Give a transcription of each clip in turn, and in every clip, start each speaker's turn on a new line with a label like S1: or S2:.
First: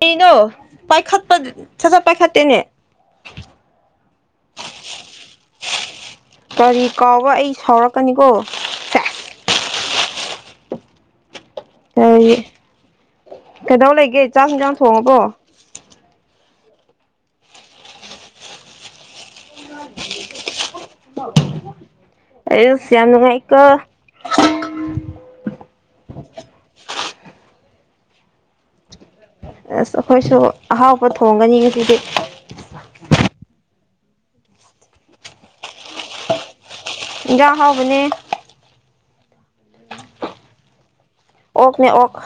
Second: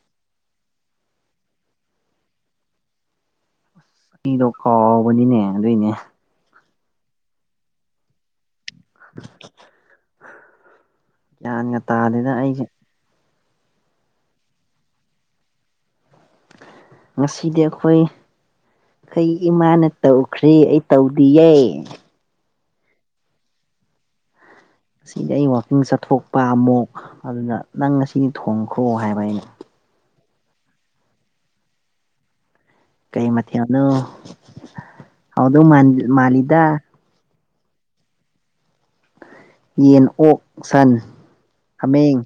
S1: ꯀꯩꯅꯣ ꯄꯥꯏꯈꯠꯄ ꯁꯠꯊ ꯄꯥꯏꯈꯠꯇꯦꯅꯦ
S2: ꯑꯩꯗꯣ ꯀꯥꯎꯕꯅꯤꯅꯦ ꯑꯗꯨꯏꯅꯦ
S1: ꯀꯔꯤ ꯀꯥꯎꯕ ꯑꯩ ꯁꯥꯎꯔꯛꯀꯅꯤꯀꯣ ꯁꯦꯁ
S2: ꯒ꯭ꯌꯥꯟꯒ ꯇꯥꯗꯦꯗ
S1: ꯀꯔꯤ
S2: ꯑꯩꯁꯦ
S1: ꯀꯩꯗꯧ ꯂꯩꯒꯦ ꯆꯥꯛ ꯅꯨꯡ ꯌꯥꯝ ꯊꯣꯡꯉꯕꯣ
S2: ꯉꯁꯤꯗꯤ ꯑꯩꯈꯣꯏ ꯑꯩꯩ ꯏꯃꯥꯅ ꯇꯧꯈ꯭꯭ꯔꯔꯤ ꯑꯩ ꯇꯧꯗꯤꯌꯦꯦ
S1: ꯑꯦꯁꯤꯅ ꯉꯥꯏꯀꯣ
S2: ꯑꯁꯤꯗꯤ ꯑꯩ ꯋꯥꯛꯀꯤꯡ ꯆꯠꯊꯣꯛꯄ ꯑꯃꯨꯛ ꯑꯗꯨꯅ ꯅꯪ ꯉꯁꯤꯗꯤ ꯊꯣꯡꯈ꯭ꯔꯣ ꯍꯥꯏꯕ ꯑꯩꯅ
S1: ꯑꯁ ꯑꯩꯈꯣꯏꯁꯨ ꯑꯍꯥꯎꯕ ꯊꯣꯡꯒꯅꯤ ꯉꯁꯤꯗꯤ
S2: ꯀꯩ ꯃꯊꯤꯅꯨ ꯍꯥꯎꯗ ꯃꯥ ꯃꯥꯂꯤꯗ
S1: ꯌꯦꯟꯖꯥꯡ ꯍꯥꯎꯕꯅꯦ
S2: ꯌꯦꯟ ꯑꯣꯛ ꯁꯟ
S1: ꯑꯣꯛꯅꯦ ꯑꯣꯛ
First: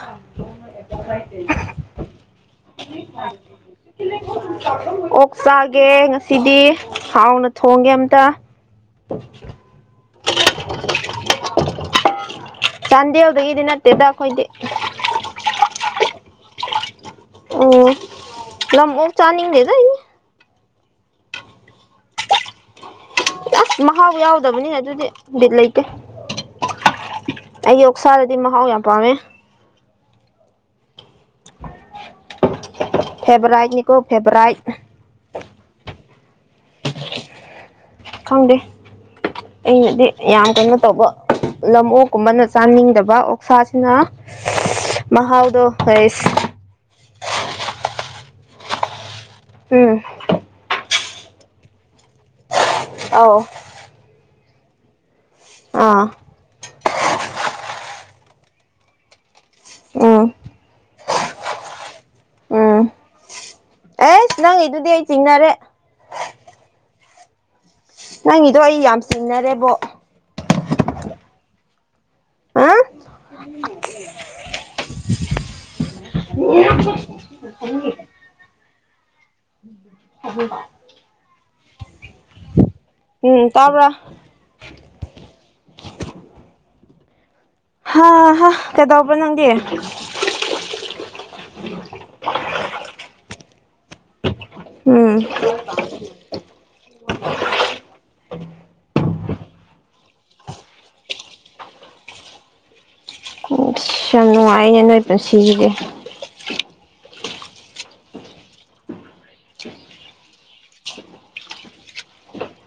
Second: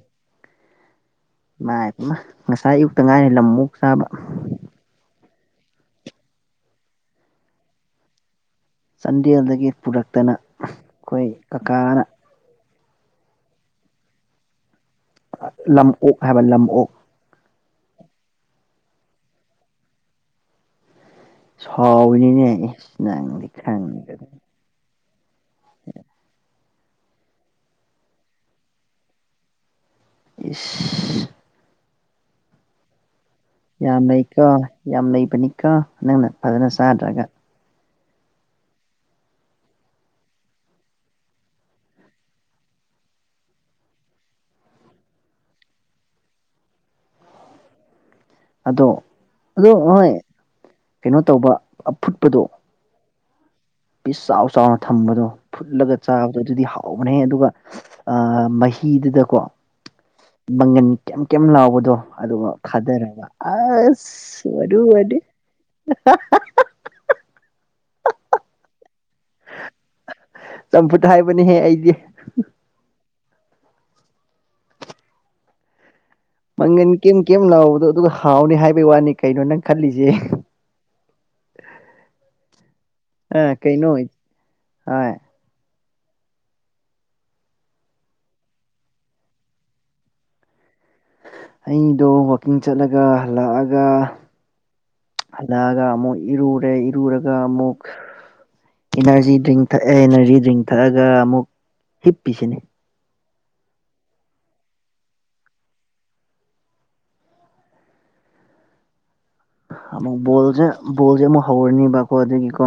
S2: ꯥꯏꯃ ꯉꯁꯥꯏ ꯑꯌꯨꯛꯇ ꯉꯥꯏꯔꯤ ꯂꯝ ꯃꯨꯛ ꯁꯥꯥꯕ
S1: ꯑꯣꯛ ꯆꯥꯒꯦ ꯉꯁꯤꯗꯤ ꯍꯥꯎꯅ ꯊꯣꯡꯒꯦ ꯑꯃꯝꯇ
S2: ꯆꯥꯟꯗꯦꯜꯗꯒꯤ ꯄꯨꯔꯛꯇꯅ ꯑꯩꯈꯣꯏ ꯀꯀꯥꯅ
S1: ꯆꯥꯟꯗꯦꯜꯗꯒꯤꯗꯤ ꯅꯠꯇꯦꯗ ꯑꯩꯈꯣꯏꯗꯤ
S2: ꯂꯝ ꯑꯣꯣꯛ ꯍꯥꯏꯕ ꯂꯝ ꯑꯣꯣꯛꯣꯛ
S1: ꯎ ꯂ ꯆꯥꯅꯤꯡꯅꯤꯔ
S2: ꯁꯕꯅꯤꯅꯦ
S1: ꯑꯁ ꯃꯍꯥꯎ ꯌꯥꯎꯗꯕꯅꯤꯅ ꯑꯗꯨꯗꯤꯗꯤꯠ ꯂꯩꯇꯦ ꯑꯩ ꯑꯣꯛꯁꯥꯗꯗꯤ ꯃꯍꯥꯎ ꯌꯥꯝ ꯄꯥꯝꯃꯦ
S2: ꯎ
S1: ꯐꯦꯚꯣꯔꯥꯏꯠꯅꯤꯀꯣ
S2: ꯌꯥꯝ ꯂꯩꯀꯣ
S1: ꯐꯦꯚꯣꯔꯥꯏꯠ
S2: ꯌꯥꯝ ꯂꯩꯕꯅꯤꯀꯣ ꯅꯪꯅ ꯐꯖꯅ ꯆꯥꯗ꯭ꯔꯒ
S1: ꯈꯪꯗꯦ ꯑꯩꯅꯗꯤ ꯌꯥꯝ ꯀꯩꯅꯣ ꯇꯧꯕ ꯂꯝ ꯑꯣꯣꯛꯀꯨꯝꯕꯅ ꯆꯥꯅꯤꯡꯗꯕ ꯑꯣꯛꯁꯥꯁꯤꯅ ꯃꯍꯍꯥꯎꯗ ꯑꯁ
S2: ꯑꯗꯣ ꯑꯗꯣ
S1: ꯎꯝ
S2: ꯅꯣꯏ ꯀꯩꯅꯣ ꯇꯧꯕ ꯑꯐꯨꯠꯄꯗꯣ
S1: ꯑꯥꯎ
S2: ꯄꯤꯁ ꯆꯥꯎ ꯆꯥꯎꯅ ꯊꯝꯕꯗꯣ ꯐꯨꯠꯂꯒ
S1: ꯑꯥ
S2: ꯆꯥꯕꯗꯣ ꯑꯗꯨꯗꯤ ꯀꯅꯦ ꯑꯗꯨꯒ ꯑ ꯃꯍꯤꯗꯨꯗꯀꯣ
S1: ꯑ
S2: ꯀꯩ ꯀꯩꯌꯥꯝ ꯂꯥꯎꯕꯗꯣ ꯑꯗꯨꯒ ꯈꯥꯗꯔꯔꯕ
S1: ꯑꯦꯁ
S2: ꯑꯁ ꯑꯣꯏ
S1: ꯅꯪꯒꯤꯗꯨꯗꯤ ꯑꯩ
S2: ꯑꯣꯏꯗꯤ
S1: ꯆꯤꯡꯅꯔꯦ ꯅꯪꯒꯤꯗꯣ ꯑꯩ ꯌꯥꯝ ꯆꯤꯡꯅꯔꯦꯕꯣ
S2: ꯆꯝꯐꯨꯠ ꯍꯥꯏꯕꯅꯦꯍꯦ ꯑꯩꯗꯤ
S1: ꯑ
S2: ꯃꯪꯒꯟ ꯀꯔꯤꯝ ꯀꯦꯝꯝ ꯂꯥꯎꯕꯗꯣ ꯑꯗꯨꯒ ꯍꯥꯎꯅꯤ ꯍꯥꯏꯕꯒꯤ ꯋꯥꯅꯤ ꯀꯩꯅꯣ ꯅꯪ ꯈꯜꯂꯤꯁꯦ
S1: ꯎꯝ
S2: ꯑ
S1: ꯇꯥꯕ꯭ꯔ
S2: ꯀꯩꯅꯣ ꯍꯣꯏ
S1: ꯍꯥꯥ ꯍꯥ ꯀꯗꯕ ꯅꯒꯤ
S2: ꯑꯩꯗꯣ ꯋꯥꯛꯀꯤꯡ ꯆꯠꯂꯒ ꯂꯥꯛꯑꯒ
S1: ꯎꯝ
S2: ꯍꯜꯂꯛꯑꯒ ꯑꯃꯨꯛ ꯏꯔꯨꯔꯦ ꯏꯔꯨꯔꯒ ꯑꯃꯨꯛ ꯏꯅꯔꯖꯤ ꯗ꯭ꯔꯤꯡ ꯊꯛꯑꯦ ꯏꯅꯔꯖꯤ ꯗ꯭ꯡ ꯊꯛꯑꯒ ꯑꯃꯨꯛ ꯍꯤꯞꯄꯤꯁꯤꯅꯤ
S1: ꯑꯁ ꯌꯥꯝ ꯅꯨꯡꯉꯥꯏꯅꯦ ꯅꯣꯏ ꯄꯨꯟꯁꯤꯒꯤꯗꯤ
S2: ꯑꯃꯨꯛ ꯕꯣꯜꯁꯦ ꯕꯣꯜꯁꯦ ꯑꯃꯨꯛ ꯍꯧꯔꯅꯤꯕꯀꯣ ꯑꯗꯨꯗꯒꯤꯀꯣ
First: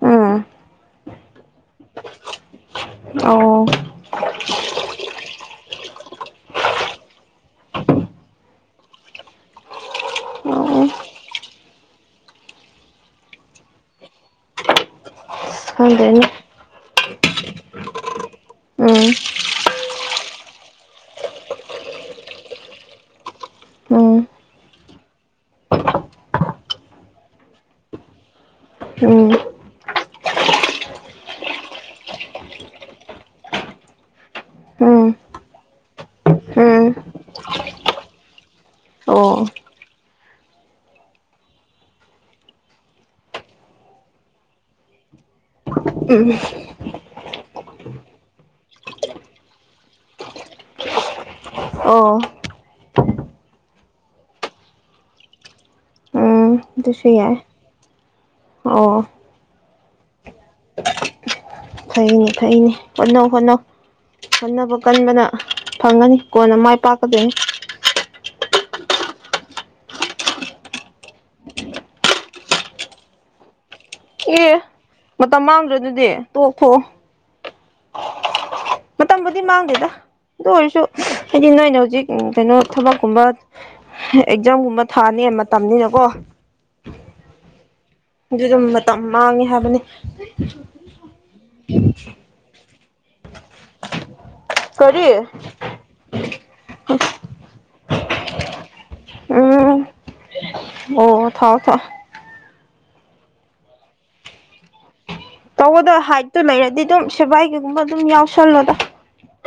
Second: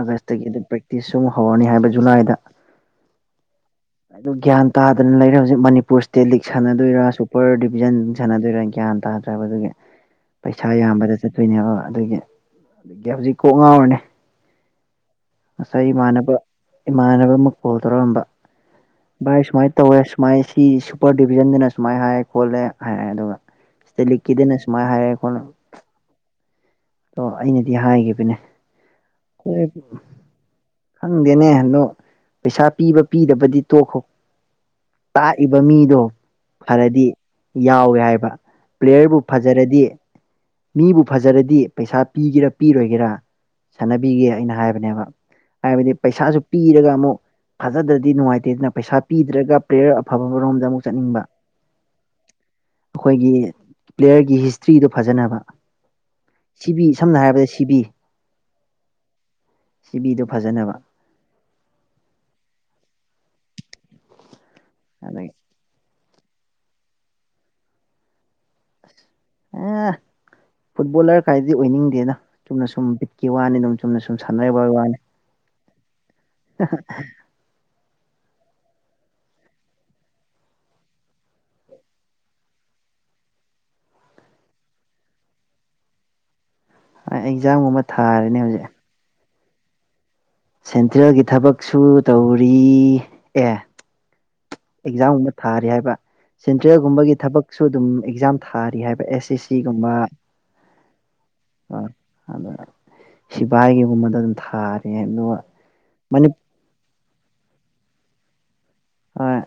S1: ꯎꯝ
S2: ꯑꯗꯨ ꯄ꯭ꯔꯦꯛꯇꯤꯁꯁꯨ ꯑꯃ ꯍꯧꯔꯅꯤ ꯍꯥꯏꯕ ꯖꯨꯂꯥꯏꯗ
S1: ꯑꯣ
S2: ꯑꯗꯨ ꯒ꯭ꯌꯥꯟ ꯇꯥꯗꯅ ꯂꯩꯔꯦ ꯍꯧꯖꯤꯛ ꯃꯅꯤꯄꯨꯔ ꯏꯁꯇꯦꯠ ꯂꯤꯛ ꯁꯥꯟꯅꯗꯣꯏꯔꯥ ꯁꯨꯄꯔ ꯗꯤꯕꯤꯖꯟ ꯁꯥꯟꯅꯗꯣꯏꯔꯥ ꯌꯥ ꯒ꯭ꯌꯥꯟ ꯇꯥꯗ꯭ꯔꯦꯕ ꯑꯗꯨꯒꯤ ꯄꯩꯁꯥ
S1: ꯑꯣ
S2: ꯌꯥꯝꯕꯗ ꯆꯠꯇꯣꯏꯅꯦꯕ ꯑꯗꯨꯒꯤ ꯑꯗꯒꯤ ꯍꯧꯖꯤꯛ ꯀꯣꯛ ꯉꯥꯎꯔꯅꯦ ꯉꯁꯥꯏ
S1: ꯈꯪꯗꯦꯅꯦ
S2: ꯏꯃꯥꯟꯅꯕ ꯏꯃꯥꯟꯅꯕ ꯑꯃ ꯀꯣꯜ ꯇꯧꯔꯛꯑꯝꯕ
S1: ꯎꯝ
S2: ꯚꯥꯏ ꯁꯨꯃꯥꯏꯅ ꯇꯧꯋꯦ ꯁꯨꯃꯥꯏ ꯁꯤ ꯁꯨꯄꯔ ꯗꯤꯚꯖꯟꯗꯅ ꯁꯨꯃꯥꯏꯅ ꯍꯥꯏ ꯈꯣꯠꯂꯦ ꯍꯥꯏꯔꯑꯦ ꯑꯗꯨꯒ ꯁꯤ
S1: ꯎꯝ
S2: ꯂꯈꯤꯗꯅ ꯁ ꯃꯥꯥꯏ ꯍꯥꯏꯔ ꯑꯩꯈꯣꯟꯅ ꯑꯣ ꯑꯩꯅꯗꯤ ꯍꯥꯏꯈꯤꯕꯅꯦ
S1: ꯎꯝ
S2: ꯑꯩꯈꯣꯏ ꯈꯪꯗꯦꯅꯦ ꯑ ꯅꯣ ꯄꯩꯁꯥ ꯄꯤꯕ ꯄꯤꯗꯕꯗꯤ ꯇꯣꯛꯈꯣ
S1: ꯎꯝ
S2: ꯇꯥꯛꯏꯕ ꯃꯤꯗꯣ
S1: ꯎꯝ
S2: ꯐꯔꯗꯤ ꯌꯥꯎꯋꯦ ꯍꯥꯏꯕ ꯄ꯭ꯂꯦꯌꯔꯕꯨ
S1: ꯑꯣ
S2: ꯐꯖꯔꯗꯤ ꯃꯤꯕꯨ ꯐꯖꯔꯗꯤ ꯄꯩꯁꯥ ꯄꯤꯒꯦꯔꯥ ꯄꯤꯔꯣꯏꯒꯦꯔꯥ ꯁꯥꯟꯅꯕꯤꯒꯦ ꯑꯩꯅ ꯍꯥꯏꯕꯅꯦꯕ ꯍꯥꯏꯕꯗꯤ
S1: ꯎꯝ
S2: ꯄꯩꯁꯥꯁꯨ ꯄꯤꯔꯒ ꯑꯃꯨꯛ ꯐꯥꯖꯗ꯭ꯔꯗꯤ ꯅꯨꯡꯉꯥꯏꯇꯦ ꯑꯗꯨꯅ ꯄꯩꯁꯥ ꯄꯤꯗ꯭ꯔꯒ ꯄ꯭ꯂꯦꯌꯔ ꯑꯐꯕꯔꯣꯝꯗ ꯑꯃꯨꯛ ꯆꯠꯅꯤꯡꯕ
S1: ꯑꯣ
S2: ꯑꯩꯈꯣꯏꯒꯤ ꯄ꯭ꯂꯦꯌꯔꯒꯤ ꯍꯤꯁꯇ꯭ꯔꯤꯗꯣ ꯐꯖꯅꯕ
S1: ꯎꯝ
S2: ꯁꯤꯕꯤ
S1: ꯑꯗꯨꯁꯨ
S2: ꯁꯝꯅ
S1: ꯌꯥꯏ
S2: ꯍꯥꯏꯔꯕꯗ ꯁꯤꯕꯤ
S1: ꯑꯣ
S2: ꯁꯤꯚꯤꯗꯣ ꯐꯖꯅꯕ
S1: ꯐꯩꯅꯤ ꯐꯩꯅꯤ ꯍꯣꯠꯅꯧ ꯍꯣꯠꯅꯧ ꯍꯣꯠꯅꯕ ꯀꯟꯕꯅ
S2: ꯑꯗꯒꯤ
S1: ꯐꯪꯉꯅꯤ ꯀꯅ ꯃꯥꯏ ꯄꯥꯛꯀꯗ
S2: ꯑꯦ ꯐꯨꯠꯕꯣꯂꯔ ꯀꯥꯏꯗꯤ ꯑꯣꯏꯅꯤꯡꯗꯦꯅ ꯆꯨꯝꯅ ꯁꯨꯝ ꯕꯤꯠꯀꯤ ꯋꯥꯅꯤ ꯑꯗꯨꯝ ꯆꯨꯝꯅ ꯁꯨꯝ
S1: ꯑꯦ
S2: ꯁꯥꯟꯅꯔꯤꯕ ꯋꯥꯅꯤ
S1: ꯃꯇꯝ ꯃꯥꯡꯗ꯭ꯔꯦ ꯑꯗꯨꯗꯤ ꯇꯣꯛꯈꯣ ꯃꯇꯝꯕꯨꯗꯤ ꯃꯥꯡꯗꯦꯗ ꯑꯗꯨ ꯑꯣꯏꯔꯁꯨ ꯍꯥꯏꯗꯤ ꯅꯣꯏꯅ ꯍꯧꯖꯤꯛ ꯀꯩꯅꯣ ꯊꯕꯛꯀꯨꯝꯕ ꯑꯦꯛꯖꯥꯝꯒꯨꯝꯕ ꯊꯥꯅꯤ ꯃꯇꯝꯅꯤꯅꯀꯣ
S2: ꯑꯦꯛꯖꯥꯝꯒꯨꯝꯕ ꯊꯥꯔꯅꯦ
S1: ꯑꯗꯨ ꯑꯗꯨꯝ
S2: ꯍꯧꯖꯤꯛ
S1: ꯃꯇꯝ ꯃꯥꯡꯉꯦ ꯍꯥꯏꯕꯅꯤ
S2: ꯁꯦꯟꯇ꯭ꯔꯦꯜꯒꯤ ꯊꯕꯛꯁꯨ ꯇꯧꯔꯤ ꯑꯦ
S1: [inaudible]
S2: ꯑꯦꯛꯖꯥꯝꯒꯨꯝꯗ ꯊꯥꯔꯤ ꯍꯥꯏꯕ ꯁꯦꯟꯇ꯭ꯔꯦꯜꯒꯨꯝꯕꯒꯤ ꯊꯕꯛꯁꯨ ꯑꯗꯨꯝ ꯑꯦꯛꯖꯥꯝ ꯊꯥꯔꯤ ꯍꯥꯏꯕ ꯑꯦꯁ ꯑꯦꯁ
S1: ꯎꯝ
S2: ꯁꯤꯒꯨꯝꯕ
S1: ꯑꯣ ꯊꯥꯎ ꯊꯥꯎ
S2: ꯑꯗ ꯁꯤꯕꯥꯏꯒꯤꯒꯨꯝꯕꯗ ꯑꯗꯨꯝ ꯊꯥꯔꯦ ꯍꯥꯏꯅ
S1: ꯇꯧꯕꯗ ꯍꯥꯏꯠꯇꯣ ꯂꯩꯔꯗꯤ ꯑꯗꯨꯝ ꯁꯦꯕꯥꯏ ꯀꯩꯒꯨꯝꯕ ꯑꯗꯨꯝ ꯌꯥꯎꯁꯜꯂꯣꯗ
S2: ꯑꯣꯏ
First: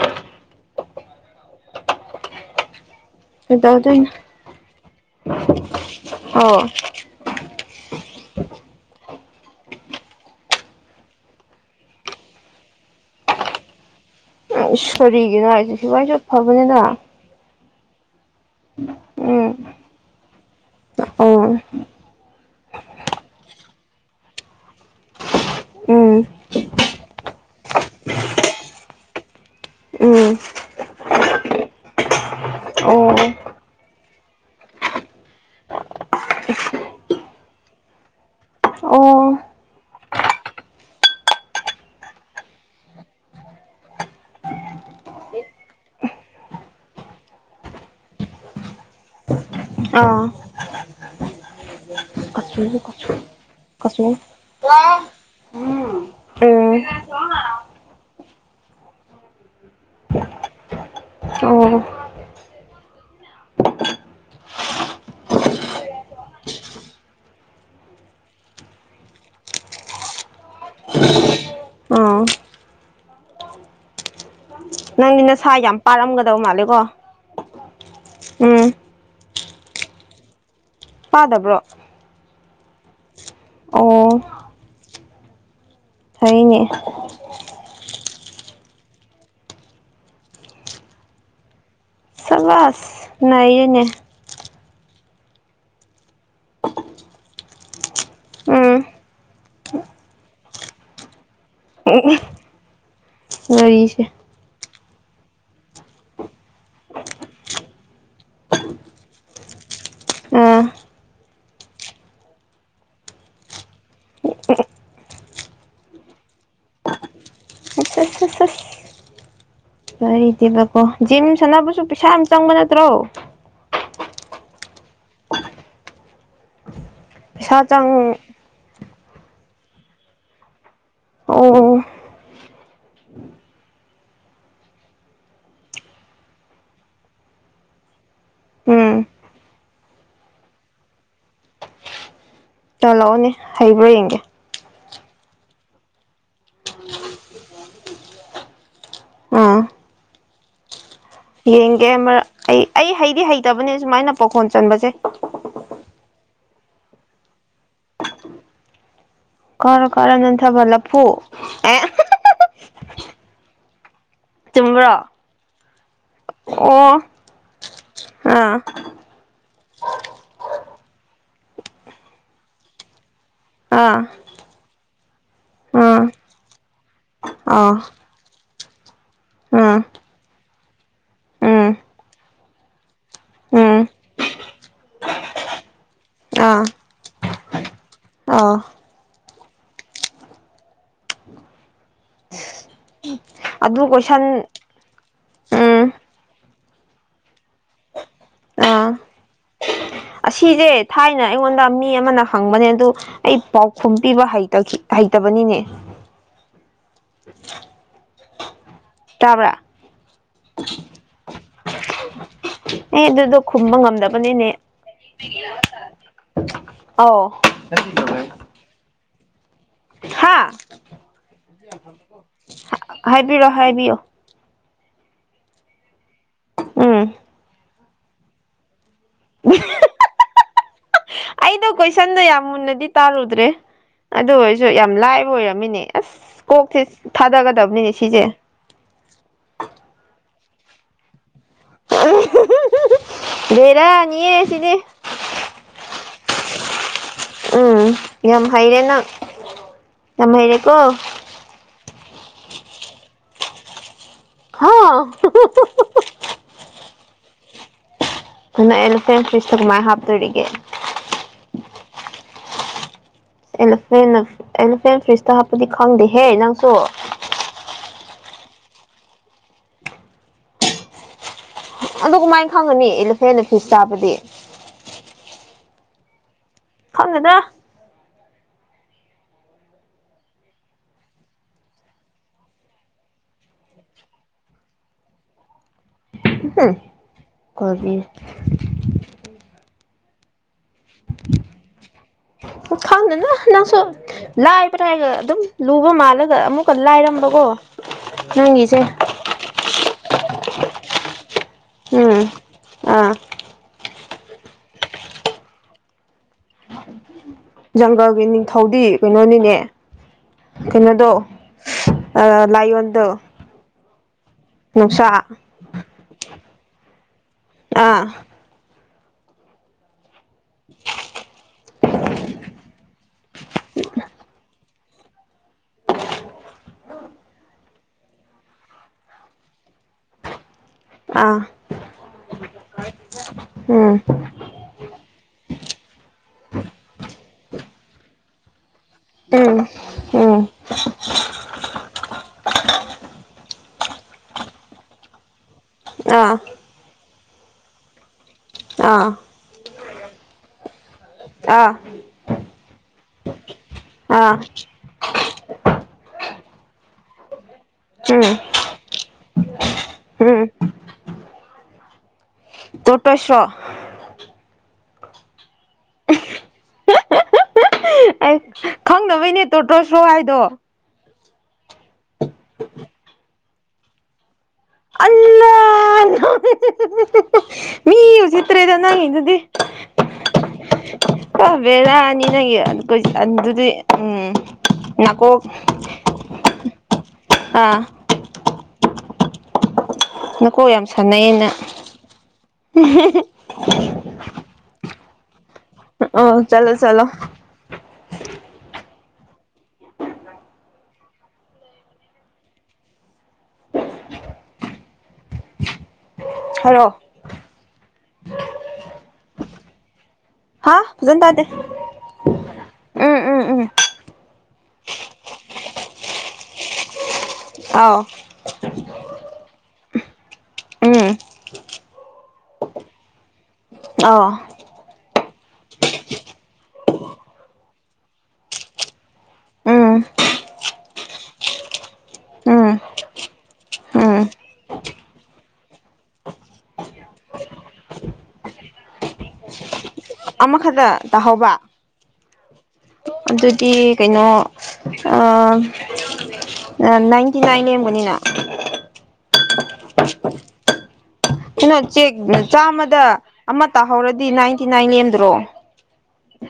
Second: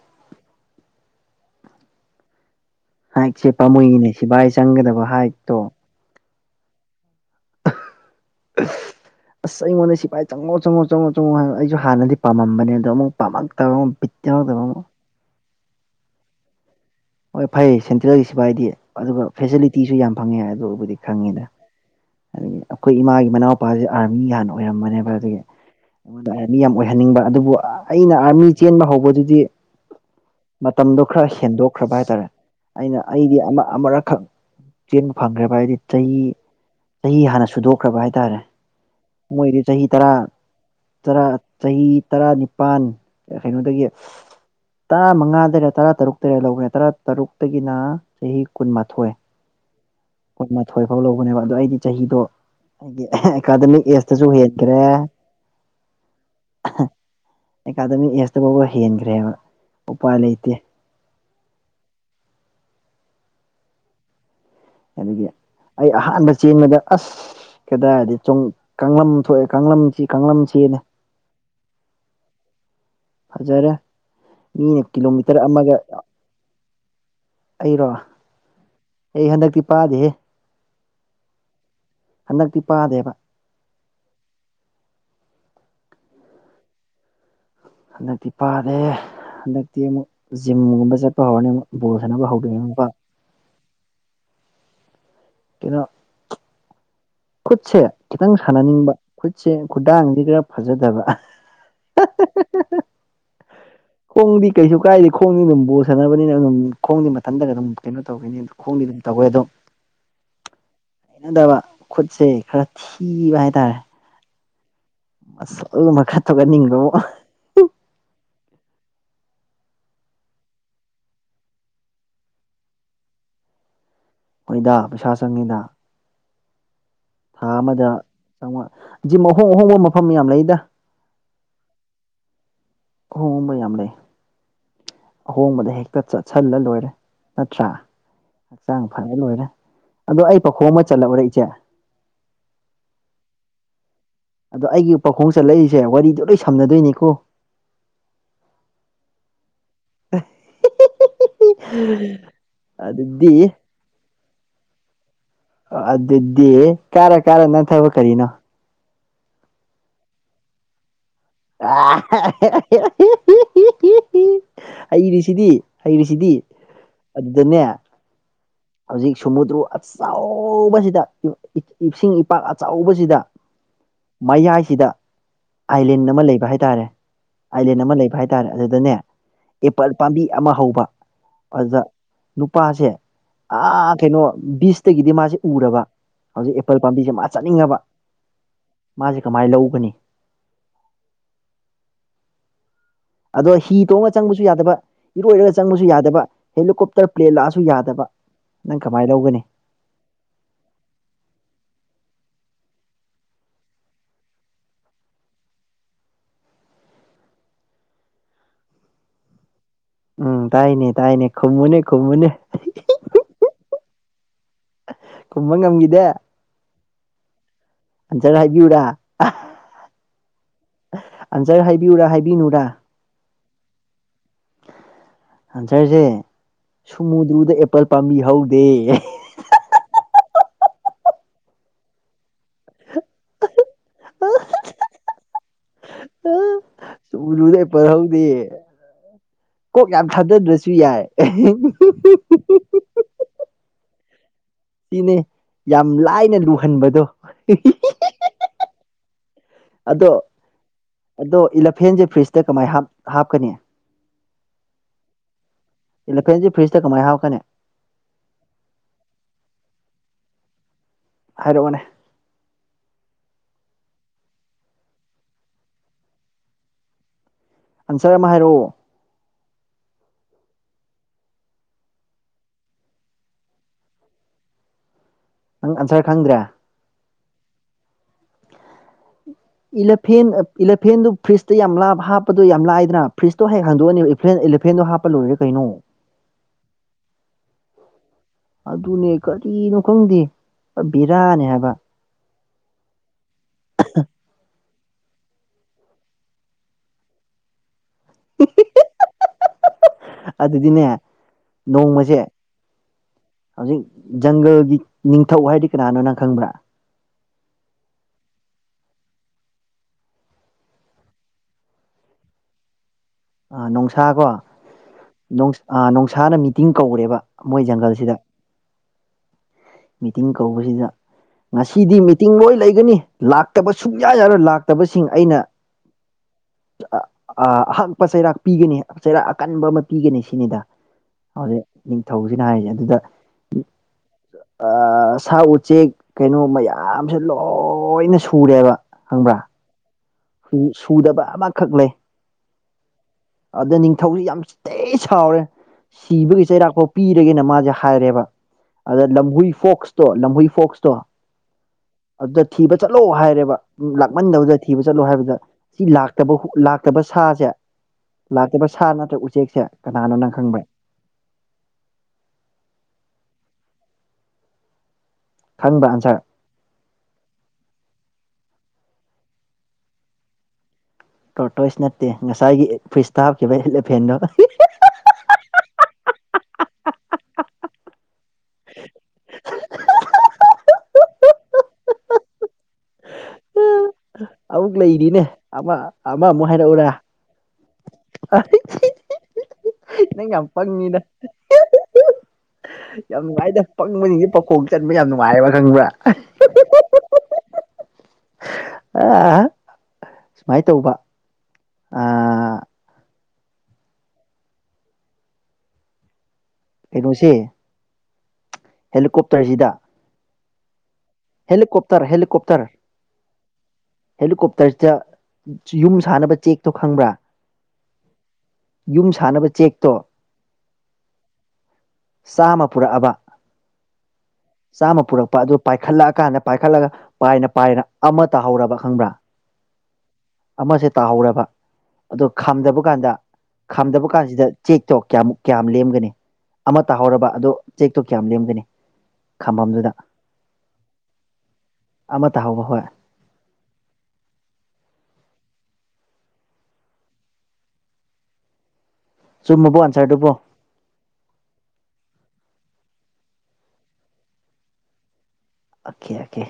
S2: ꯍꯥꯏꯛꯁꯦ
S1: ꯀꯩꯗꯧꯗꯣꯏꯅꯣ
S2: ꯄꯥꯝꯃꯨꯒꯤꯅꯦ ꯁꯤꯚꯥꯏ ꯆꯪꯒꯗꯕ ꯍꯥꯏꯛꯇꯣ
S1: ꯑꯣ
S2: ꯑ ꯑꯁ ꯑꯩꯉꯣꯟꯗ ꯁꯤꯐꯥꯏ ꯆꯪꯉꯣ ꯆꯪꯉꯣ ꯆꯪꯉꯛꯑꯣ ꯆꯪꯉꯣ ꯑꯩꯁꯨ ꯍꯥꯟꯅꯗꯤ ꯄꯥꯝꯃꯝꯕꯅꯦ ꯑꯣ ꯑꯃꯨꯛ ꯄꯥꯝꯃꯛꯇꯕ ꯑꯃꯨꯛ ꯌꯥꯎꯗꯕ ꯑꯃꯨꯛ
S1: ꯏꯁꯣꯔꯤꯒꯤꯅ ꯑꯩꯁꯨꯦ ꯍꯋꯥꯏꯁꯨꯠ ꯐꯕꯅꯤꯅ
S2: ꯍꯣꯏ ꯐꯩ ꯁꯦꯟꯇ꯭ꯔꯦꯜꯒꯤ ꯁꯤꯐ ꯍꯥꯏꯗꯤ ꯑꯗꯨꯒ
S1: ꯎꯝ
S2: ꯐꯦꯁꯤꯂꯤꯇꯤꯁꯨ ꯌꯥꯝ ꯐꯪꯉꯦ ꯑꯗꯨꯕꯨꯗꯤ ꯈꯪꯉꯤꯅ
S1: ꯑꯣ
S2: ꯑꯗꯒꯤ ꯑꯩꯈꯣꯏ ꯏꯃꯥꯒꯤ ꯃꯅꯥꯎꯄꯥꯁꯦ ꯑꯥꯔꯃꯤ ꯍꯥꯟꯅ ꯑꯣꯏꯔꯝꯕꯅꯦꯕ ꯑꯗꯒꯤ
S1: ꯎꯝ
S2: ꯗ ꯑꯥꯔꯃꯤ ꯌꯥꯝ ꯑꯣꯏꯍꯟꯅꯤꯡꯕ ꯑꯗꯨꯕꯨ ꯑꯩꯅ ꯑꯥꯔꯃꯤ ꯆꯦꯟꯕ ꯍꯧꯕꯗꯨꯗꯤ
S1: ꯎꯝ
S2: ꯃꯇꯝꯗꯣ ꯈꯔ ꯍꯦꯟꯗꯣꯛ ꯈ꯭ꯔꯕ ꯍꯥꯏꯇꯥꯔꯦ ꯑꯩꯅ
S1: ꯑꯣ
S2: ꯑꯩꯗꯤ ꯑꯃ ꯑꯃꯨꯔꯛꯈꯛ ꯆꯦꯟꯕ ꯐꯪꯈ꯭ꯔꯦꯕ ꯍꯥꯏꯗꯤ ꯆꯍꯤ ꯆꯍꯤ ꯍꯥꯟꯅ ꯁꯨꯗꯣꯛꯈ꯭ꯔꯕ ꯍꯥꯏꯇꯥꯔꯦ
S1: ꯑꯣ
S2: ꯃꯣꯏꯗꯤ ꯆꯍꯤ ꯇꯔꯥ ꯔꯥ ꯆꯍꯤ ꯇꯔꯥꯅꯤꯄꯥꯜ ꯀꯩꯅꯣꯗꯒꯤ ꯇꯔꯥꯃꯉꯥꯗꯔ ꯇꯔꯥ ꯇꯔꯨꯛꯇꯔ ꯂꯧꯔꯦ ꯇꯔꯥꯇꯔꯨꯛꯇꯒꯤꯅ ꯆꯍꯤ ꯀꯨꯟꯃꯥꯊꯣꯏ
S1: ꯑꯥ
S2: ꯀꯨꯟꯃꯥꯊꯣꯏ ꯐꯥꯎ ꯂꯧꯕꯅꯦꯕ ꯑꯣ ꯑꯩꯒꯤ ꯆꯍꯤꯗꯣ
S1: ꯀꯆꯨ
S2: ꯑꯩꯒꯤ
S1: ꯀꯆꯨ
S2: ꯑꯦꯀꯥꯗꯃꯤꯛ
S1: ꯀꯆꯨ
S2: ꯑꯦꯖꯇꯁꯨ ꯍꯦꯟꯜꯂꯤ ꯀ꯭ꯔꯦ
S1: ꯎꯝ ꯎꯝ
S2: ꯑꯦꯀꯥꯗꯃꯤꯛ ꯑꯦꯖꯇ ꯐꯥꯎꯕ ꯍꯦꯟꯈ꯭ꯔꯦꯕ ꯎꯄꯥꯏ ꯂꯩꯇꯦ
S1: ꯑꯣ
S2: ꯑꯗꯒꯤ ꯑꯩ ꯑꯍꯥꯟꯕ ꯆꯦꯟꯕꯗ ꯑꯁ ꯀꯩꯗꯥ ꯍꯥꯏꯔꯗꯤ ꯆ ꯀꯥꯡ ꯊꯣꯛꯑꯦ ꯀꯥꯡꯁꯤ ꯀꯥꯡꯁꯤꯅꯦ
S1: ꯑꯥ
S2: ꯐꯖꯔꯦ ꯃꯤꯅ
S1: ꯅꯪꯗꯤ
S2: ꯀꯤꯂꯣꯃꯤꯇꯔ
S1: ꯅꯁꯥ
S2: ꯑꯃꯒ
S1: ꯌꯥꯝ ꯄꯥꯔꯝꯒꯗꯧ ꯃꯥꯜꯂꯦꯀꯣ
S2: ꯑꯩꯔꯣ
S1: ꯎꯝ
S2: ꯑꯩ ꯍꯟꯗꯛꯇꯤ ꯄꯥꯗꯦꯍꯦ
S1: ꯄꯥꯗꯕ꯭ꯔꯣ
S2: ꯍꯟꯗꯛꯇꯤ ꯄꯥꯗꯦꯕ
S1: ꯑꯣ ꯍꯅꯦ
S2: ꯍꯟꯗꯛꯇꯤ ꯄꯥꯗꯦ ꯍꯟꯗꯛꯇꯤ ꯑꯃꯨꯛ ꯖꯤꯝꯒꯨꯝꯕ ꯆꯠꯄ ꯍꯧꯔꯅꯤ ꯑꯃꯨꯛ ꯕꯣꯜ ꯁꯥꯟꯅꯕ ꯍꯧꯗꯣꯏꯅꯤ ꯑꯃꯨꯛꯀ
S1: ꯆꯕꯁ ꯅꯩꯅꯅꯦ
S2: ꯀꯩꯅꯣ ꯈꯨꯠꯁꯦ ꯈꯤꯇꯪ
S1: ꯎꯝ
S2: ꯁꯥꯟꯅꯅꯤꯡꯕ ꯈꯨꯠꯁꯦ ꯈꯨꯗꯥꯡꯁꯤ ꯈꯔ ꯐꯖꯗꯕ
S1: ꯅꯨꯪꯉꯥꯏꯔꯦꯁꯦ
S2: ꯀꯥꯏꯗꯤ ꯈꯣꯡꯗꯤ ꯑꯗꯨꯝ ꯣ ꯁꯥꯟꯅꯕꯅꯤꯅ ꯑꯗꯨꯝ ꯈꯣꯡꯗꯤ ꯃꯊꯟꯗꯒ ꯑꯗꯨꯝ ꯀꯩꯅꯣ ꯇꯧꯈꯤꯅꯤ ꯈꯣꯡꯗꯤ ꯑꯗꯨꯝ ꯇꯧꯋꯦ ꯑꯗꯨꯝ
S1: [unintelligible]
S2: ꯑꯩꯅꯗꯕ ꯈꯨꯠꯁꯦ ꯈꯔ ꯊꯤꯕ ꯍꯥꯏꯇꯥꯔꯦ ꯃꯁ ꯃ ꯀꯥ ꯇꯒ ꯅꯤꯡꯉꯣ
S1: ꯑꯁ ꯀꯔꯤꯗꯦꯕꯀꯣ ꯖꯤꯝ ꯁꯥꯟꯅꯕꯁꯨ ꯄꯩꯁꯥ ꯌꯥꯝ ꯆꯪꯕ ꯅꯠꯇ꯭ꯔꯣ
S2: ꯍꯈꯣꯏꯗ ꯄꯩꯁꯥ ꯆꯪꯉꯤꯗ ꯊꯥ
S1: ꯄꯩꯁꯥ
S2: ꯑꯃꯗꯪ
S1: ꯆꯪ
S2: ꯖꯤꯝ ꯑꯍꯣꯡ ꯑꯍꯣꯡꯕ ꯃꯐꯝ ꯌꯥꯝ ꯂꯩꯗ
S1: ꯑꯣ
S2: ꯍꯣꯡꯕ ꯌꯥꯝꯅꯦ ꯑꯍꯣꯡꯕꯗ ꯍꯦꯛꯇ ꯆꯠꯁꯜꯂ ꯂꯣꯏꯔꯦ ꯅꯠꯇ꯭ꯔꯥ ꯍꯛꯆꯥꯡ
S1: ꯎꯝ
S2: ꯐꯔꯦ ꯂꯣꯏꯔꯦ ꯑꯗꯣ ꯑꯩ ꯄꯥꯈꯣꯡ ꯑꯃ ꯆꯠꯂꯎꯨꯔꯦ ꯏꯆꯦ
S1: ꯆꯂꯧꯅꯦ ꯍꯩꯕ꯭ꯔꯣ ꯌꯦꯦ
S2: ꯑꯗ ꯑꯩꯒꯤ ꯄꯥꯈꯣꯡ ꯆꯠꯂꯛꯏꯁꯦ ꯋꯥꯔꯤꯗꯨ ꯂꯣꯏ ꯁꯝꯅꯗꯣꯏꯅꯤꯀꯣ
S1: ꯑꯥ
S2: [unintelligible]
S1: ꯌꯦꯡꯒꯦ ꯑꯩ ꯑꯩ ꯍꯩꯗꯤ
S2: ꯑꯗꯨꯗꯤ
S1: ꯍꯩꯇꯕꯅꯦ ꯁꯨꯃꯥꯏꯅ ꯄꯈꯣꯟ ꯆꯟꯕꯁꯦ
S2: ꯑꯗꯨ ꯑꯗꯨꯗꯤ ꯀꯥꯔꯥ ꯀꯥꯔ ꯅ ꯊꯕ ꯀꯔꯤꯅꯣ
S1: ꯀꯔ ꯀꯔ ꯅꯥꯜ ꯊꯕ ꯂꯥꯐꯨ
S2: [unintelligible]
S1: ꯆꯨꯝꯕ꯭ꯔꯣ
S2: ꯍꯩꯔꯤꯁꯤꯗꯤ ꯍꯩꯔꯤꯁꯤꯗꯤ
S1: ꯑꯣ
S2: ꯑꯗꯨꯗꯅꯦ
S1: ꯑꯥ
S2: ꯍꯧꯖꯤꯛ ꯁꯃꯨꯗ꯭ꯔꯨ ꯑꯆꯕꯁꯤꯗ ꯏꯁꯤꯡ ꯏꯄꯥꯛ ꯑꯆꯧꯕꯕꯁꯤꯗ
S1: ꯑꯥ
S2: ꯃꯌꯥꯏꯁꯤꯗ
S1: ꯎꯝ
S2: ꯑꯥꯏꯂꯦꯟ ꯑꯃ ꯂꯩꯕ ꯍꯥꯏ ꯇꯔꯦ
S1: ꯑꯥ
S2: ꯑꯥꯏꯂꯦꯟ ꯑꯃ ꯂꯩꯕ ꯍꯥꯏ ꯇꯔꯦ ꯑꯗꯨꯗꯅꯦ
S1: ꯎꯝ
S2: ꯑꯦꯄꯜ ꯄꯥꯝꯕꯤ ꯑꯃ ꯍꯧꯕ
S1: ꯎꯝ
S2: ꯑꯗꯨꯗ ꯅꯨꯄꯥꯁꯦ
S1: ꯎꯝ
S2: ꯑ ꯀꯩꯅꯣ ꯕꯤꯁꯇꯒꯤꯗꯤ ꯃꯥꯁꯦ ꯎꯔꯕ ꯍꯧꯖꯤꯛ
S1: ꯑꯥ
S2: ꯑꯦꯄꯜ ꯄꯥꯝꯕꯤꯁꯦ ꯃꯥ ꯆꯠꯅꯤꯡꯉꯕ
S1: ꯑꯥ
S2: ꯃꯥꯁꯦ ꯀꯃꯥꯏꯅ ꯂꯧꯒꯅꯤ
S1: [unintelligible]
S2: ꯑꯗꯣ ꯍꯤ
S1: ꯑꯗꯨ
S2: ꯇꯣꯡꯉꯒ
S1: ꯀꯣꯏꯁꯟ
S2: ꯆꯪꯕꯁꯨ ꯌꯥꯗꯕ ꯏꯔꯣꯏꯔꯒ
S1: ꯎꯝ
S2: ꯆꯪꯕꯁꯨ ꯌꯥꯗꯕ ꯍꯦꯂꯤꯀꯣꯞꯇꯔ ꯄ꯭ꯂꯦꯟ ꯂꯥꯛꯑꯁꯨ ꯌꯥꯗꯕ ꯅꯪ
S1: ꯑꯥ
S2: ꯀꯃꯥꯏꯅ ꯂꯧꯒꯅꯤ
S1: ꯑꯁꯤꯁꯦ ꯊꯥꯏꯅ ꯑꯩꯉꯣꯟꯗ ꯃꯤ ꯑꯃꯅ ꯐꯪꯕꯅꯦ ꯑꯗꯨ ꯑꯩ ꯄꯥꯎꯈꯨꯝ ꯄꯤꯕ ꯍꯩꯇꯕꯅꯤꯅꯦ [unintelligible] ꯇꯥꯕ꯭ꯔ
S2: ꯎꯝ ꯇꯥꯏꯅꯦ ꯇꯥꯏꯅꯦ ꯈꯨꯝꯨꯅꯤ ꯈꯨꯝꯨꯅꯦ
S1: ꯕꯅꯤꯅꯦ
S2: ꯈꯨꯝꯕꯥ ꯉꯝꯒꯤꯗꯦ
S1: ꯑꯧ
S2: ꯑꯟꯁꯔ ꯍꯥꯏꯕꯤ ꯌꯨꯔꯥ
S1: ꯍꯥ
S2: ꯑꯟꯁꯔ ꯍꯥꯏꯕꯤꯌꯨꯔꯥ ꯍꯥꯏꯕꯤꯅꯨꯔꯥ?
S1: ꯍꯥꯏꯕꯤꯔꯣ ꯍꯥꯏꯕꯤꯌꯣ
S2: ꯑꯟꯁꯔꯁꯦ
S1: ꯎꯝ
S2: ꯁꯨꯃꯨꯗ꯭ꯔꯨꯗꯥ ꯑꯦꯄꯜ ꯄꯥꯝꯕꯤ ꯑꯃꯇ ꯍꯧꯗꯦ
S1: ꯍꯥ ꯍꯥ ꯑꯩꯗꯣ ꯀꯣꯏꯁꯟꯗꯣ ꯌꯥꯝ ꯃꯨꯟꯅꯗꯤ ꯇꯥꯜꯔꯨꯗ꯭ꯔꯦ ꯑꯗꯨ ꯑꯣꯏꯔꯁꯨ ꯌꯥꯝꯅ ꯂꯥꯏꯕ ꯑꯣꯏꯔꯝꯃꯤꯅꯦ ꯑꯁ ꯀꯣꯛ ꯁꯦ
S2: ꯆꯔꯨꯗꯩ ꯄꯔꯍꯧꯗꯦ ꯀꯣꯛ ꯌꯥꯝ ꯊꯥꯗꯗ꯭ꯔꯁꯨ ꯌꯥꯏ [unintelligible] [unintelligible]
S1: ꯕꯦꯔꯥꯅꯤꯌꯦ ꯁꯤꯗꯤ
S2: ꯁꯤꯅꯦ ꯌꯥꯝ ꯂꯥꯏꯅ ꯂꯨꯍꯟꯕꯗꯣ ꯍꯤ
S1: ꯎꯝ
S2: ꯍꯤꯏꯏ
S1: ꯌꯥꯝ ꯍꯩꯔꯦ ꯅꯪ
S2: ꯑꯗꯣ
S1: ꯌꯥꯝ ꯍꯩꯔꯦꯀꯣ
S2: ꯑꯗꯣ ꯏꯂꯐꯦꯟꯁꯦ ꯐ꯭ꯔꯤꯖꯇ ꯀꯃꯥꯏ ꯍꯥꯞꯀꯅꯤ ꯍꯥꯞꯀꯅꯤ ꯈꯪꯕꯔꯥ?
S1: ꯍꯥꯥꯍꯍꯍꯍ
S2: ꯏꯂꯥꯐ꯭ꯔꯦꯟꯁꯤ ꯐ꯭ꯔꯤꯖꯇꯥ ꯀꯃꯥꯏꯅ ꯍꯥꯔꯛꯀꯅꯤ?
S1: ꯀꯧꯅꫭ ꯑꯦꯂꯁꯦꯟ ꯐꯔꯤꯖꯇꯥ ꯀꯨꯃꯥꯏ ꯍꯥꯞꯇꯧꯔꯤꯒ°
S2: ꯍꯥꯏꯔꯛꯑꯣꯅꯦ
S1: ꯑꯦꯂꯤꯐꯦꯟ ꯑꯦꯂꯤꯐꯦꯟꯅ ꯐ꯭ꯔꯤꯖꯇꯥ ꯍꯥꯞꯄꯗꯤ ꯈꯪꯗꯦꯍꯦ ꯅꯪꯁꯨ꯫
S2: ꯑꯟꯁꯔ ꯑꯃꯥ ꯍꯥꯏꯔꯛꯑꯣ꯫
S1: ꯑꯗꯨ ꯀꯃꯥꯏꯅ ꯈꯪꯉꯅꯤ ꯏꯂꯤꯐꯦꯟꯅ ꯐꯤꯁ ꯆꯥꯕꯗꯤ
S2: ꯅꯪ ꯑꯟꯁꯔ ꯈꯪꯗ꯭ꯔꯦ?
S1: ꯈꯪꯉꯦꯗꯥ!
S2: ꯏꯂꯦꯐꯦꯟ ꯏꯂꯦꯐꯦꯟꯗꯨ ꯐ꯭ꯔꯤꯖꯇ ꯌꯥꯝ ꯂꯥꯏꯅ ꯍꯥꯞꯄꯗꯣ ꯌꯥꯝ ꯂꯥꯏꯅ ꯐ꯭ꯔꯤꯖꯇꯣ ꯍꯦꯛ ꯍꯥꯡꯗꯣꯛꯑꯅꯦꯕ ꯑꯦꯂꯤꯐꯦꯟꯗꯣ ꯍꯥꯞꯄꯥꯒ ꯂꯣꯏꯔꯦ ꯀꯩꯅꯣ
S1: ꯍꯨꯝ ꯀꯔꯤ
S2: ꯑꯗꯨꯅꯦ ꯀꯔꯤꯅꯣ ꯈꯪꯗꯦ ꯅꯪꯁꯤ
S1: ꯈꯪꯗꯦ ꯗꯥ ꯅꯪꯁꯨ ꯔꯨꯕꯔ ꯍꯥꯏꯔꯒ ꯑꯗꯨꯝ ꯂꯨꯕ ꯃꯥꯜꯂꯒ ꯑꯃꯨꯛꯀ ꯂꯥꯏꯔꯝꯕꯀꯣ ꯅꯪꯒꯤꯁꯦ
S2: ꯅꯣꯡꯃꯁꯤ
S1: ꯎꯝ ꯑꯥ
S2: ꯍꯧꯖꯤꯛ ꯖꯪꯒꯜꯒꯤ ꯅꯤꯡꯊꯧ ꯍꯥꯏꯕꯗꯤ ꯀꯅꯥꯅꯣ ꯅꯪ ꯈꯪꯕ꯭ꯔꯥ?
S1: ꯖꯪꯒꯜꯒꯤ ꯅꯤꯡꯊꯧꯗꯤ ꯀꯩꯅꯣ ꯅꯤꯅ° ꯗꯥ ꯀꯩꯅꯣꯗꯣ ꯑꯥ ꯂꯥꯏꯌꯣꯟꯗꯣ꯫
S2: ꯑꯥꯑ ꯅꫭꯡꯁꯥ ꯀꯣ
S1: ꯅꯨꯡꯁꯥ
S2: ꯑꯥ ꯅꯣꯡꯁꯥꯅ ꯃꯤꯇꯤꯡ ꯀꯧꯔꯦꯕ ꯃꯣꯏ
S1: ꯑꯥ
S2: ꯖꯪꯒꯜꯁꯤꯗ ꯃꯤꯇꯤꯡ ꯀꯧꯕꯁꯤꯗ ꯉꯁꯤꯗꯤ ꯃꯤꯇꯤꯡ ꯂꯣꯏ ꯂꯩꯒꯅꯤ ꯂꯥꯛꯇꯕ ꯁꯨꯡꯌꯥ ꯌꯥꯔꯣꯏ ꯔꫭꯏꯅ ꯔꯥꯛꯇꯕꯁꯤꯡ ꯑꯩꯅ ꯑꯥꯠ ꯑꯍꯛꯄ ꯆꯩꯔꯥꯛ ꯄꯤꯒꯅꯤ ꯆꯩꯔꯥꯛ ꯑꯀꯟꯕ ꯑꯃ ꯄꯤꯒꯅꯤ ꯁꯤꯅꯤꯗꯥ
S1: ꯑꯥ
S2: ꯍꯧꯖꯤꯛꯀꯤ ꯅꯤꯡꯊꯧꯁꯤꯅ ꯍꯥꯏꯔꯤꯁꯦ ꯑꯗꯨꯗ
S1: ꯎꯝ
S2: ꯑꯥꯑ ꯁꯥ ꯎꯆꯦꯛ ꯀꯩꯅꯣ ꯃꯌꯥꯝꯁꯦ ꯂꯣꯏꯅ ꯁꯨꯔꯦꯕꯥ꯫ ꯈꯪꯕꯔꯥ
S1: ꯎꯝ ꯎꯝ
S2: ꯍꯧꯖꯤꯛ ꯁꯨꯗꯕ ꯑꯃꯈꯛ ꯂꯩ ꯑꯗ ꯅꯤꯡꯊꯧꯁꯤ ꯌꯥꯝ ꯊꯤꯅ ꯁꯥꯎꯔꯦ
S1: ꯑꯥ
S2: ꯁꯤꯕꯒꯤ ꯆꯩꯔꯥꯛꯐꯥꯎ ꯄꯤꯔꯒꯦꯅ ꯃꯥꯁꯦ ꯍꯥꯏꯔꯦꯕꯥ ꯑꯗꯥ
S1: ꯑꯥ
S2: ꯂꯝꯍꯨꯏ ꯐꯣꯛꯁꯇꯣ ꯂꯝꯍꯨꯏ ꯐꯣꯛꯁꯇꯣ!
S1: ꯑꯥꯑꯑ
S2: ꯑꯗꯨꯗ ꯊꯤꯕ ꯆꯠꯂꯣ ꯍꯥꯏꯔꯦꯕ ꯃꯤ ꯂꯥꯛꯃꯟꯗꯕꯗ ꯊꯤꯕ ꯆꯠꯂꯣ ꯍꯥꯏꯕꯗꫭ ꯐꯧꯖꯤꯛ ꯂꯥꯛꯇꯕ ꯂꯥꯛꯇꯕ ꯁꯥꯁꯦ
S1: ꯎꯝ
S2: ꯂꯥꯛꯇꯕ ꯁꯥ ꯅꯠꯇ꯭ꯔꯒ ꯎꯆꯦꯛꯁꯦ ꯀꯅꯥꯅꫭ ꯅꯪ
S1: ꯎꯝ
S2: ꯈꯪꯕꯔꯥ
S1: ꯇꯣꯇ ꯁꯣ [unintelligible]
S2: ꯈꯪꯕꯔꯥ ꯑꯟꯁꯔ
S1: ꯈꯪꯗꯥꯕꯩꯅ° ꯇꯣꯇ꯭ꯔꯣꯁꯨ꯭ꯔꯣ ꯍꯥꯏꯔꯤꯗꯣ
S2: ꯇꯣꯇꯣꯁ ꯅꯠꯇꯦ ꯉꯁꯥꯏꯒꯤ ꯐꯔꯤꯖꯇꯥ ꯍꯥꯞꯈꯤꯕ ꯑ°ꯔꯥꯚꯦꯟꯗꯣ
S1: ꯑꯂꯥ ꯃꯤ ꯎꯁꯤꯠꯇ꯭ꯔꯦꯗ ꯅꯪꯒꯤ ꯗꯨꯗꯤ ꯄꯥꯕꯦꯔꯥꯑꯅꯤ ꯅꯪꯒꯤꯗꯤ
S2: ꯑꯃꯨꯛ ꯂꯩꯔꯤꯅꯦ ꯑꯃ ꯑꯃ ꯑꯃꯨꯛ ꯍꯥꯏꯔꯛꯎꯔ
S1: ꯑꯥ
S2: ꯅꯪ
S1: ꯅꯀꯣꯛ ꯌꯥꯝ
S2: ꯌꯥꯝꯄꯪꯉꯤꯗ
S1: ꯁꯥꯟꯅꯩꯌꯦꯅ
S2: ꯌꯥꯝ ꯅꯨꯡꯉꯥꯏꯗ ꯄꯪꯕꯅꯤꯡꯁꯦ ꯄꯥꯈꯣꯡ ꯆꯟꯕ ꯌꯥꯝ ꯅꯨꯡꯉꯥꯏ ꯈꯪꯕ꯭ꯔ
S1: ꯑ ꯆꯠꯂꯣ ꯆꯠꯂꯣ
S2: ꯑ ꯁꯨꯃꯥꯏꯅ ꯇꯧꯕ ꯑ
S1: [inaudible] ꯍꯜꯂꯣ
S2: ꯀꯩꯅꯣꯁꯦ ꯍꯦꯂꯤꯀꯣꯞꯇꯔꯁꯤꯗ
S1: ꯍꯥ ꯐꯖꯅ ꯇꯥꯗꯦ
S2: ꯍꯦꯂꯤꯀꯣꯄꯇꯔ ꯍꯦꯂꯤꯀꯣꯄꯇꯔ
S1: ꯎꯝ ꯎꯝ ꯎꯝ
S2: ꯍꯦꯂꯤꯀꯣꯄꯇꯔ ꯌꯨꯝ ꯁꯥꯟꯅꯕ ꯆꯦꯛꯇꯣ ꯈꯪꯕ꯭ꯔꯥ
S1: ꯑꯥꯎ
S2: ꯌꯨꯝ ꯁꯥꯟꯅꯕ ꯆꯦꯛꯇꯣ
S1: ꯎꯝ
S2: ꯆꯥꯝꯃ ꯄꯨꯔꯛꯑꯕ
S1: ꯑꯥꯎ
S2: ꯆꯥꯝꯃ ꯄꯨꯔꯛꯄ ꯑꯗꯨ ꯄꯥꯏꯈꯠꯂꯛ ꯀꯥꯟꯗ ꯄꯥꯏꯈꯠꯂꯒ ꯄꯥꯏꯅ ꯄꯥꯏꯅ ꯑꯃ ꯇꯥꯍꯧꯔꯕ ꯈꯪꯕ꯭ꯔꯥ
S1: ꯎꯝ
S2: ꯑꯃꯁꯦ ꯇꯥꯍꯧꯔꯕ ꯑꯗꯣ
S1: ꯎꯝ
S2: ꯈꯥꯝꯗꯕ ꯀꯥꯟꯗ ꯈꯥꯝꯗꯕ
S1: ꯎꯝ
S2: ꯀꯥꯟꯁꯤꯗ ꯆꯦꯛꯇꯣ ꯀꯌꯥꯃꯨꯛ ꯀꯌꯥꯝ ꯂꯦꯝꯒꯅꯤ ꯑꯃ ꯇꯥꯍꯧꯔꯕ ꯑꯗꯣ ꯆꯦꯛꯇꯣ ꯀꯌꯥꯝ ꯂꯦꯝꯒꯅꯤ ꯈꯝꯕꯝꯗꯨꯗ
S1: ꯑꯃꯈꯛꯇ ꯇꯥꯍꯧꯕ
S2: ꯑꯃ ꯇꯥ ꯍꯥꯎꯕ ꯍꯣꯏ
S1: ꯑꯗꯨꯗꯤ ꯀꯩꯅꯣ ꯑꯥ ꯅꯥꯏꯟꯇꯤ ꯅꯥꯏꯟ ꯂꯦꯝꯕꯅꯤꯅ
S2: ꯆꯨꯝꯃꯕꯣ ꯑꯟꯁꯔꯗꯨꯕꯣ
S1: ꯀꯩꯅ ꯆꯦꯛ ꯆꯥꯝꯃꯗ ꯑꯃ ꯇꯥꯍꯧꯔꯗꯤ ꯅꯥꯏꯟꯇꯤ ꯅꯥꯏꯟ ꯅꯦꯝꯗ꯭ꯔꯣ
S2: ꯑꯣꯀꯦ ꯑꯣꯀꯦ